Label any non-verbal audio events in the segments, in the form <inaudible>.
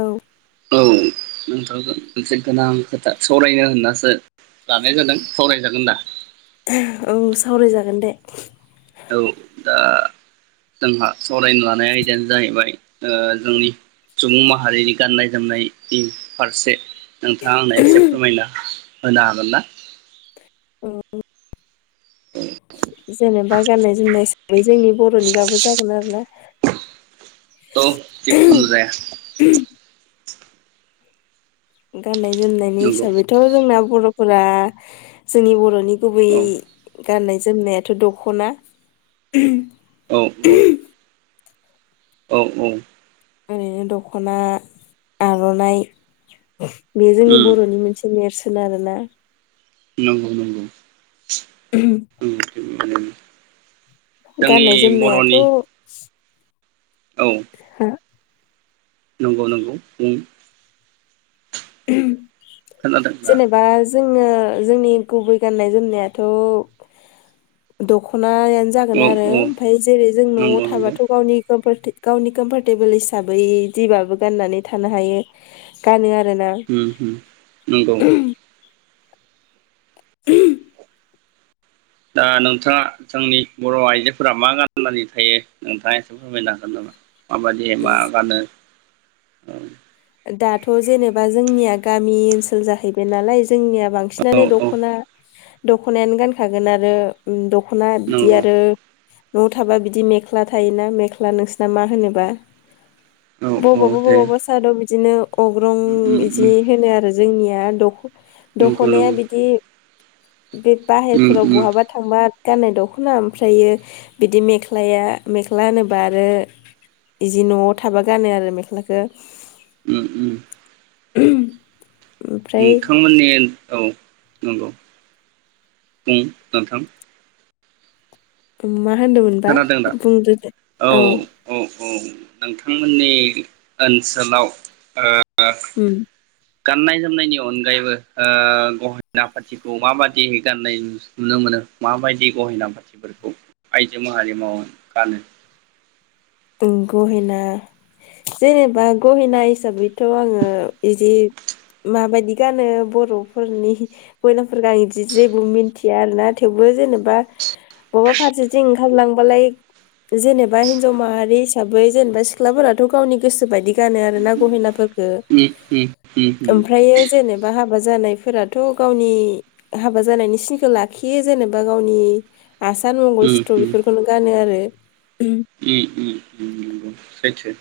औ औ नोंथांखौ मोनसे गोनां खोथा सावरायनो होननासो लानाय जादों सावरायजागोन दा औ सावरायजागोन दे औ दा जोंहा सावरायनो लानाय आयदायानो जाहैबाय ओ जोंनि सुबुं माहारिनि गाननाय जोमनायनि फारसे नोंथाङा आंनो एसे फोरमायना होनो हागोन ना औ औ जेनेबा गाननाय जोमनाय जोंनि बर'निबाबो जागोन आरो ना औ जे खुनु जाया गाननाय जोमनायनि नंगौ हिसाबैथ' जोंना बर'फोरा जोंनि बर'नि गुबै औ गाननाय जोमनायाथ' दख'ना <unintelligible> औ औ औ औ ओरैनो दख'ना आर'नाइ बेयो जोंनि उम बर'नि मोनसे नेरसोन आरोना नंगौ नंगौ ओम उम थिग बेबायदिनो जोंनि गाननाय जोमनायाथ' बर'नि औ <unintelligible> नंगौ नंगौ बुं ओम खोनादों दा जोङो जोंनि गुबै गाननाय जोमनायाथ' दख'ना नायानो जागोन औ आरो ओमफाय जेरै जों न'आव नंगौ नंगौ थाबाथ' गावनि गोबोर गावनि कम्फरटेबोल हिसाबै जिबाबो गाननानै थानो हायो गानो आरो ओम ओम नंगौ <unintelligible> दा नोंथाङा जोंनि बर' आइजोफोरा मा गाननानै थायो नोंथाङा एसे फोरमायनो हागोन नामा माबायदि मा गानो औ दाथ' जेनेबा जोंनिया गामि ओनसोल जाहैबाय नालाय जोंनिया औ बांसिनानो औ दख'ना दख'नायानो गानखागोन आरो ओ द दख'ना बिदि नंगौ आरो न'आव थाबा बिदि मेख्ला थायोना मेख्ला नोंसिना मा होनोबा औ औ बबावबा दे बबावबा सादर बि बिदिनो अग्रं उम उम बिदि उम होनो आरो जोंनिया दख नंगौ दख'नाया नंगौ बिदि। बे उम बाहेरफोराव उम बहाबा थांबाब। गाननाय दख'ना ओमफ्राय इयो बिदि मेख्लाया मेख्ला होनोबा आरो जि न'आव थाबा गानो आरो मेख्लाखो। ओम ओम। <unintelligible> <unintelligible> औ नंगौ बुं नोंथां। उम मा। होनदोमोनबा खोनादों दा बुंदोदे औ। औ नोंथांमोननि ओनसोलाव ओ। ओ। उम गाननाय जोमनायनि अनगायैबो ओ गहेना पाथिखौ माबादिहै गाननाय नुनो मोनो माबायदि गहेना पाथिफोरखौ। आयजो माहारि मावोन गानो। ओम गहेना जेनेबा गहेना हिसाबैथ' आंङो इजि माबादि गानो बर'फोरनि गहेनाफोरखो आं इदि जेबो मिथिया आरोना थेवबो जेनेबा बवाबा फारसेथिं ओंखारलांबालाय जेनेबा हिनजाव माहारि। हिसाबै जेनेबा सिख्लाफोराथ' गावनि गोसो बायदि गानो आरो ना गहेनाफोर। गो ओमफ्रायो जेनेबा हाबाज। जानायफोराथ' गावनि हाबा जानायनि सिनखो लाखियो जेनेबा गावनि। आसान मंगल सित्र बिफोरखोनो गानो आरो। कि ओम। नंगौ सैथो।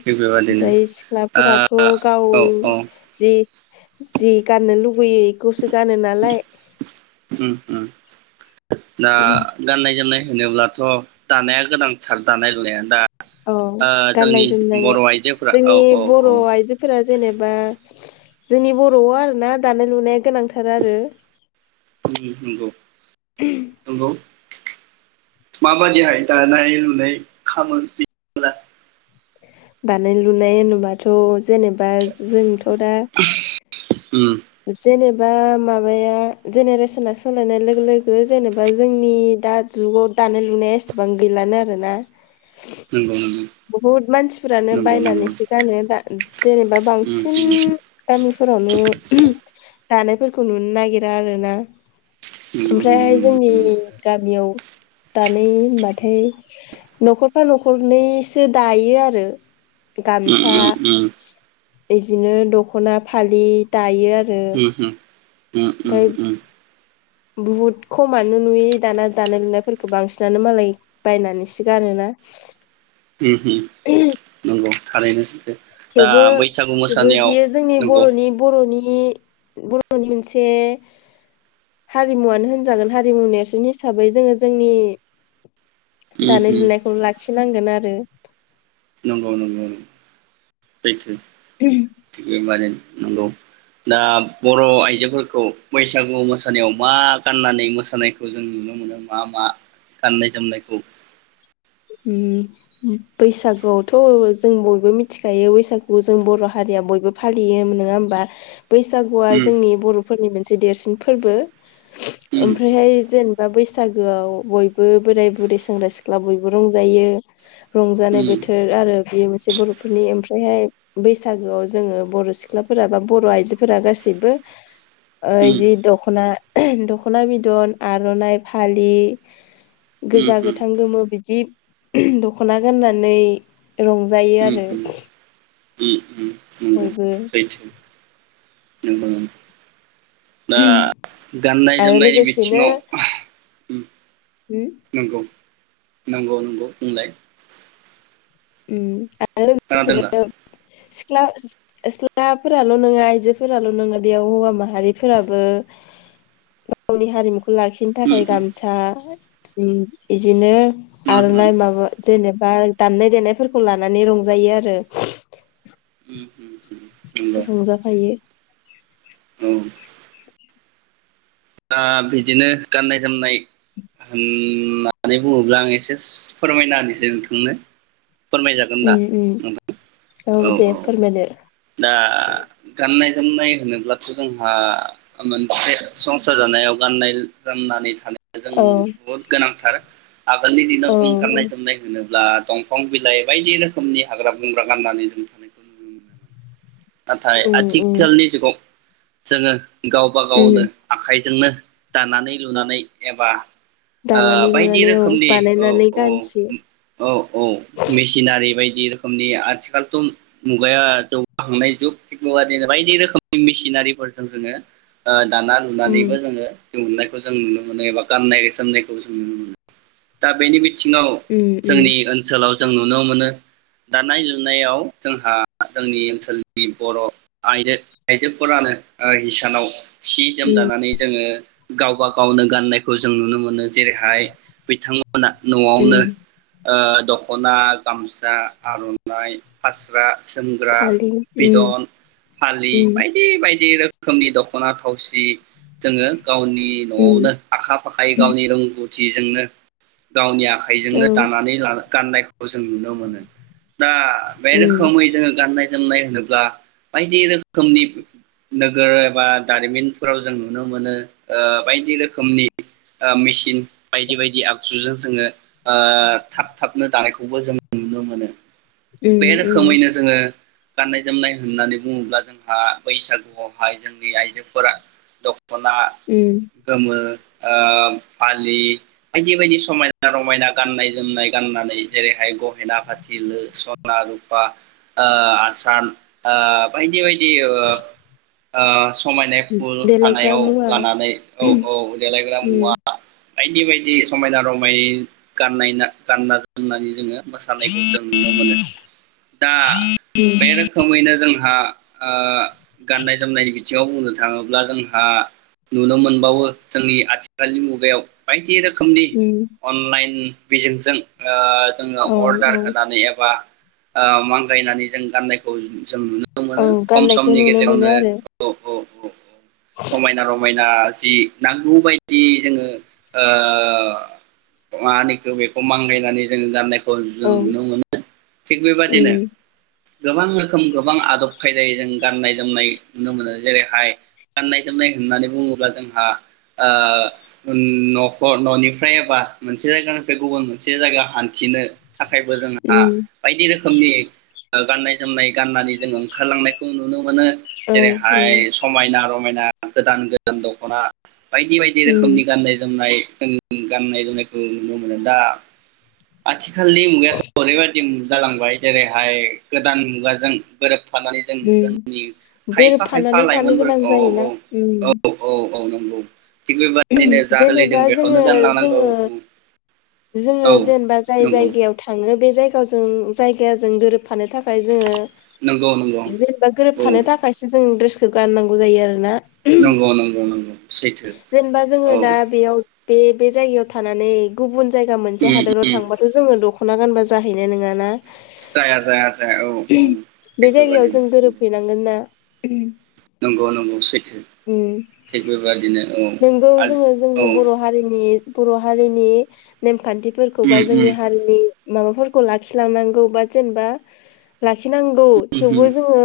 थिग बेबादिनो सिख्लाफोराथ' गाव औ औ जि। जि गाननो लुब। बैयो इखौसो गानो नालाय। <inaudible> उम उम दा गाननाय जोमनाय होनोब्लाथ' दानाया गोनांथार दानाय लुनाया दा। औ ओ गाननाय जोंनि जोमनाया बर' आइजोफोरा औ जोंनि औ बर औ आइजोफोरा जेनेबा। जोंनि बर'आ आरोना दानाय लुनाया गोनांथार आरो। नोंगौ नंगौ। माबादिहाय दानाय लुनाय खामो बित मोना। दानाय लुनाय होनोबाथ' जेनेबा जोंथ' दा। जेनेबा ओम। माबाया जेनेरेसना सोलायनाय लोगो लोगो जेनेबा जोंनि दा जुगाव दानाय लुनाया एसेबां गैलानो आरोना। नंगौ नंगौ बुहुद मानसिफोरानो नंगौ नंगौ बायनानैसो गानो दा जेनेबा बांसिन नंगौ गामिफोरावनो। <inaudible> दानायफोरखौ नुनो नागिरा आरो ना? ओमफ्राय जोंनि गामियाव दानाय होनबाथाय न'खरफ्रा न'खरनैसो दायो आरो। गामसा। बिदिनो दख'ना, फालि दायो। आरो उम होम। उम उम उम बहुद खमानो नुयो दाना दानाय लुनायफोरखौ बांसिनानो मालाय बायनानैसो गानोना। उम उम नंगौ। थारैनो सैथो। दा थेवबो बैसागु थेवबो मोसानायाव बियो जोंनि नंगौ बर'नि बर'नि बर'नि मोनसे हारिमुवानो होनजागोन हारिमु नेरसोन हिसाबै जोङो जोंनि दानाय लुनायखौ लाखिनांगोन आरो नंगौ नंगौै। थिग <unintelligible> माने। नंगौ दा बर' आइजोफोरखौ बैसागु मोसानायाव मा गाननानै मोसानायखौ जों नुनो मोनो मा मा गाननाय जोमनायखौ उम बैसागुआवथ' जों बयबो मिथिखायो बैसागुखौ जों बर' हारिया बयबो फालियो नङा होमबा? बैसागुआ जोंनि बर' फोरनि मोनसे देरसिन फोरबो नंगौ ओमफ्राहाय जेनेबा बैसागोआव बयबो बोराय बुरै सेंग्रा सिख्ला बय बो रंजायो रंजानाय बोथोर आरो बेयो मोनसे बर'फोरनि ओमफ्रायहाय बैसागोआव जोङो बर' सिख्लाफोरा बा बर' आइजोफोरा गासिबो ओइ जि दख'ना दख'ना बिदन आर'नाइ फालि गोजा, गोथां, गोमो बिदि दख'ना गाननानै रंजायो आरो। बयबो। सैथो नंगौ दा गाननाय आरो जोमनायनि लोगोसेनो बिथिङाव उम नंगौ। नंगौ नंगौ बुंलाय उम आ रो खोनादोंना <unintelligible> सिख्ला सिख्लाफोराल' नङा आइजोफोराल' नङा बेयाव हौवा माहारिफोराबो गावनि हारिमुखौ <unintelligible> लाखिनो उम थाखाय गामसा ओम इदिनो। उम आर'नाय उम माबा जेनेब बा दामनाय देनाय फोरखौ लानानै रंजायो आरो। उम होम रंजाफायो <inaudible> ओम दा बिदिनो गाननाय जोमनाय होननानै बुङोब्ला आं एसे फोरमायना होनोसै नोंथांनो फोरमायजागोन दा उम उम नोंथां औ दे औ फोरमायदो दा गाननाय होननाय होनोब्लाथ‌' जोंहा मोनसे संसार जानायाव गाननाय गाननानै थानो जों औ बहुद गोनांथार। आगोलनि दिनाव औ जों गाननाय जोमनाय होनोब्ला दंफां बिलाइ बायदि रोखोमनि हाग्रा बंग्रा गाननानै जों थानायखौ नुनो मोनो। नाथाय उम उम आथिखालनि जुगाव जोङो गावबा उम गावनो आखाइजोंनो दानानै लुनानै एबा ओ दानानै बायदि लुनानै औ रोखोमनि औ बानायनानै औ गानसै औ औ मेसिनारि बाय दि रोखोमनि आथिखालथ' मुगाया जौ खांनाय जुग <unintelligible> बायदि रोखोमनि मेसिनारिफोरजों जोङो ओ दाना उम लुनानैबो जोङो <unintelligible> जों नुनो मोनो एबा गाननाय जोमनायखौ जों नुनो मोनो दा बेनि बि थिङाव उम उम जोंनि ओनसोलाव जों नुनो मोनो दानाय लुनायाव जोंहा जोंनि ओनसो सोलनि बर' आइजो आइजोफोरानो ओ इसानाव सि जोम उम दानानै जोङो गावबा गावनो गाननायखौ जों नुनो मोनो जेरैहाय बिथां मोना‌ न'आवनो उम ओ दख'ना गामसा आर'नाइ फास्रा जोमग्रा फालि उम बिदन फालि उम बायदि बायदि बे रोखोमनि दखना थावसि जोङो गावनि न उम आवनो आखा फाखायै गावनि रोंगौ जिजोंनो गावनि औ आखाइजोंनो दानानै लानो गाननाय खौ जों नुनो मोनो दा बे उम रोखोमै जोंङो गाननाय जोमनाय होनोब्ला बायदि रोखोमनि नोगोर एबा दारिमिनफोराव जों नुनो मोनो ओ बायदि रोखोमनि ओ मिचिन बायदि बायदि आगजुजों जोंङो ओ थाब थाबनो दानायखौबो जों नुनो मोनो। उम बे उम रोखोमैनो जोंङो गाननाय जोमनाय होननानै बुङोब्ला जोंहा बैसागुआवहाय जोंनि आइजोफोरा दख खना उम गोमो ओ फालि बायदि बायदि समायना रमायना गाननाय जोमनाय गाननानै जेरैहाय गहेना फाथिल सना रुफा ओ आ सान ओ बायदि बायदि दि ओ ओ समायनाय फुल देलायग्रा खानायाव मुवा लानानै औ औ देलायग्रा मुवा उम बायदि बायदि समायना रमाय गाननायना गानना जोमनानै जोंङो मोसानायखौ जों नुनो मोनो दा बे उम रोखोमैनो जोंहा ओ गाननाय जोमनायनि बि थिङाव बुंनो थांङोब्ला जोंहा नुनो मोनबावो जोंनि आथिखालनि मुगायाव बायदि रोख खोमनि उम अनलाइन बिजोंजों ओ जोंङो औ अर्डार औ होनानै एबा ओ मांगायनानै जों गाननायखौ जों नु नो औ मोनो खम गाननायखौ समनि नुनो मोनो गेजेरावनो आरो <unintelligible> <inaudible> समायना रमाय दा जि नांगौ बायदि जोंङो ओ मा होनो इखौ बेखौ मांगायनानै जों गाननाय खौ जों औ नुनो मोनो थिग बेबादिनो उम गोबां रोखोम गोबां आदब खायदायै जों गाननाय जोमनाय नुनो मोनो जेरैहाय गाननाय जोमनाय होननानै बुंङोब्ला जोंहा ओ न'खर न'निफ्राय एबा मोनसे जायगानिफ्राय गुबुन मोनसे जायगा हान्थिनो थाखायबो जोंहा उम बायदि रोखोमनि गाननाय जोमनाय गाननानै जोंङो ओंखारलांनायखौ नुनो मो मोनो औ जेरैहाय उम समायना रमायना गोदान गोदान दख'ना बायदि बायदि उम रोखोमनि गाननाय जोमनाय जों गाननाय जोमनायखौ नुनो मोनो दा। आथि खालि मुगायाथ' हरैबायादि मुग जालांबाय जेरैहाय गोदान मुगाजों गोरोब फानानै जों उम जोंनि खायफा खायफा गोरोबफानानै थानो गोनां लाइमोनफोरखौ औ जायोना औ उम औ औ औ नंगौ। थिग बेबादिनो जा जेनेबा सोलिदों बेखौनो जोङो गानलांनांगौ जोङो जोङो औ जेनेबा जाय नंगौ जायगायाव थाङो बे जायगाजों जायगा जों गोरोब फानो थाखाय जोङो नंगौ नंगौ जेनेबा औ गोरोबफानो थाखायसो जों द्रेस गाननांगौ जायो आरो ना नंगौ नंगौ नंगौ सैथो जेनेबा जोङो औ दा बेयाव बे बे जायगायाव थानानै गुबुन जाय गा मोनसे उम हादोराव उम थांबाथ' जोङो दख खना गानबा जाहैनो नङाना? जाया जाया जाया औ औ थिग बे जायगायाव बेबायदि जों नोंगौ गोरोबहैनांगोन ना उम नंगौ नंगौ सैथो थिग बेबायदिनो नोंगौ जोङो जोंनि बर' हारिनि नि बर' हारिनि नेमखान्थि फोरखौबा उम उम जोंनि हारिनि माबाफोरखौ लाखिलांनांगौ बा जेनबा लाखिनांगौ उम थेवबो जोङो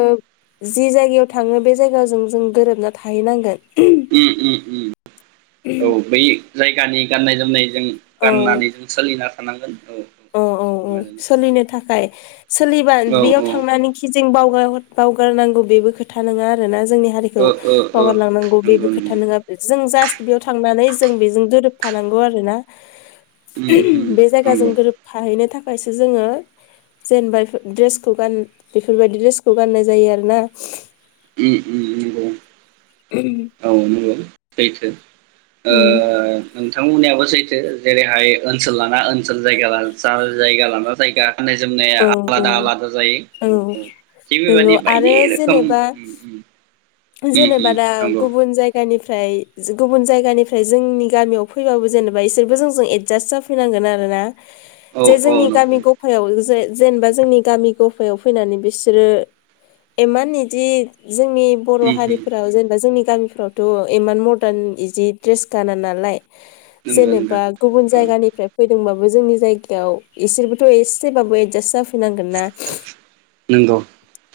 जि जायगायाव थाङो बे जायगाजों जों गोरोबना थाहैनांगोन। उम उम उम औ बै जायगानि गाननाय जोमनाय जों औ गाननानै जों सोलिना थानांगोन औ औ औ सोलिनो थाखाय। सोलिबा औ बेयाव थांनानै खि जों बाव। बा बावगार नांगौ बेबो खोथा नङा आरोना। जोंनि हारिखौ ओ ओ ओ बावगारलांनांगौ बेबो नंगौ खोथा नंगौ नङा जों जस। बेयाव थांनानै जों बेजों दोरोबफानांगौ आरो ना। उम उम ओम बे जायगाजों नंगौ गोरोब। थाखायसो थाखायसो जोङो जेनेबा इफो द्रेसखौ गान बेफोरबायदि ड्रेसखौ गाननाय जायो आरोना। ओम ओम नंगौ औ नंगौ सैथो। ओ उम जों। नोंथांमोननिबो सैथो जेरैहाय ओनसोल लाना ओनसोल जायगा ला जायगा लाना जायगा। गाननाय जोमनाया औ औ आलादा आलादा जायो औ औ थिग नंगौ बेबायदि बायदि आरो रोखोम। जेनेबा उम उम जेनेबा उम दा नंगौ गुबुन जायगानिफ ओमफ्राय जो गुबुन जायगानिफ्राय जोंनि गामियाव फैबाबो जेनेबा इसोरबो जोंजों एडजास्ट जाफैनांगोन आरो ना। औ जे औ जोंनि नंगौ गामि गफायाव जे। जेनेबा जोंनि गामि गफायाव फैनानै बिसोरो एमान बिदि जोंनि। बर' उम उम हारिफोराव जेनेबा जोंनि। गामिफ्रावथ' इमान मदार्न बिदि दड्रेस गाना नालाय। नंगौ नंगौ जेनेबा गुबुन औ जायगानिफ्राय फैदोंबाबो। जोंनि जायगायाव इसोरबोथ' एसेबाबो एदजास जाफै। नोंगौ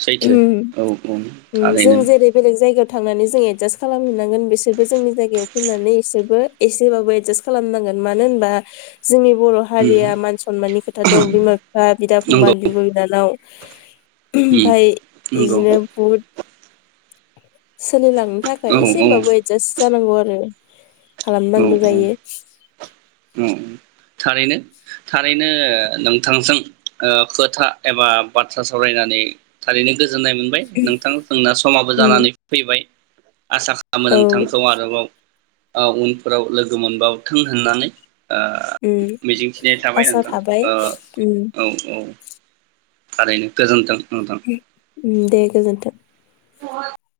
सैथो ना औ औ उम जों थारैनो। जेरै बेलेग जायगायाव थांनानै जों एडजास्ट खालामहैनांगोन बिसोरबो जोंनि जायगायाव फैनानै बिसोरबो एसेबाबो एदजास्ट खालामनांगोन मानो होनबा। जोंनि बर' उम हारिया मान सनमाननि खोथा दं बिमा बिफा बिदा नंगौ फंबाय बिब' बिनानाव। ओम उम ओमफाय नंगौ औ इदिनो बुट। सोलिलां। नो थाखाय औ एसेबाबो एदजास जानांगौ आरो। बे। औ खालामनांगो जायो। औ थारैनो थारैनो नोंथांजों खोथा एबा बाथ्रा सावरायनानै थारैनो गो। गोजोननाय मोनबाय नोंथां जोंना समाबो उम जानानै फैबाय। आसा खामो औ नोंथांखौ आरोबाव आ उन फोराव लोगो मोनबावथों होननानै ओ उम मिजिंथिनाय थाबाय आसा नोंथां थाबाय ओ उम औ औ। थारैनो गोजोन्थों नोंथां ओम दे। गोजोन्थों। <unintelligible>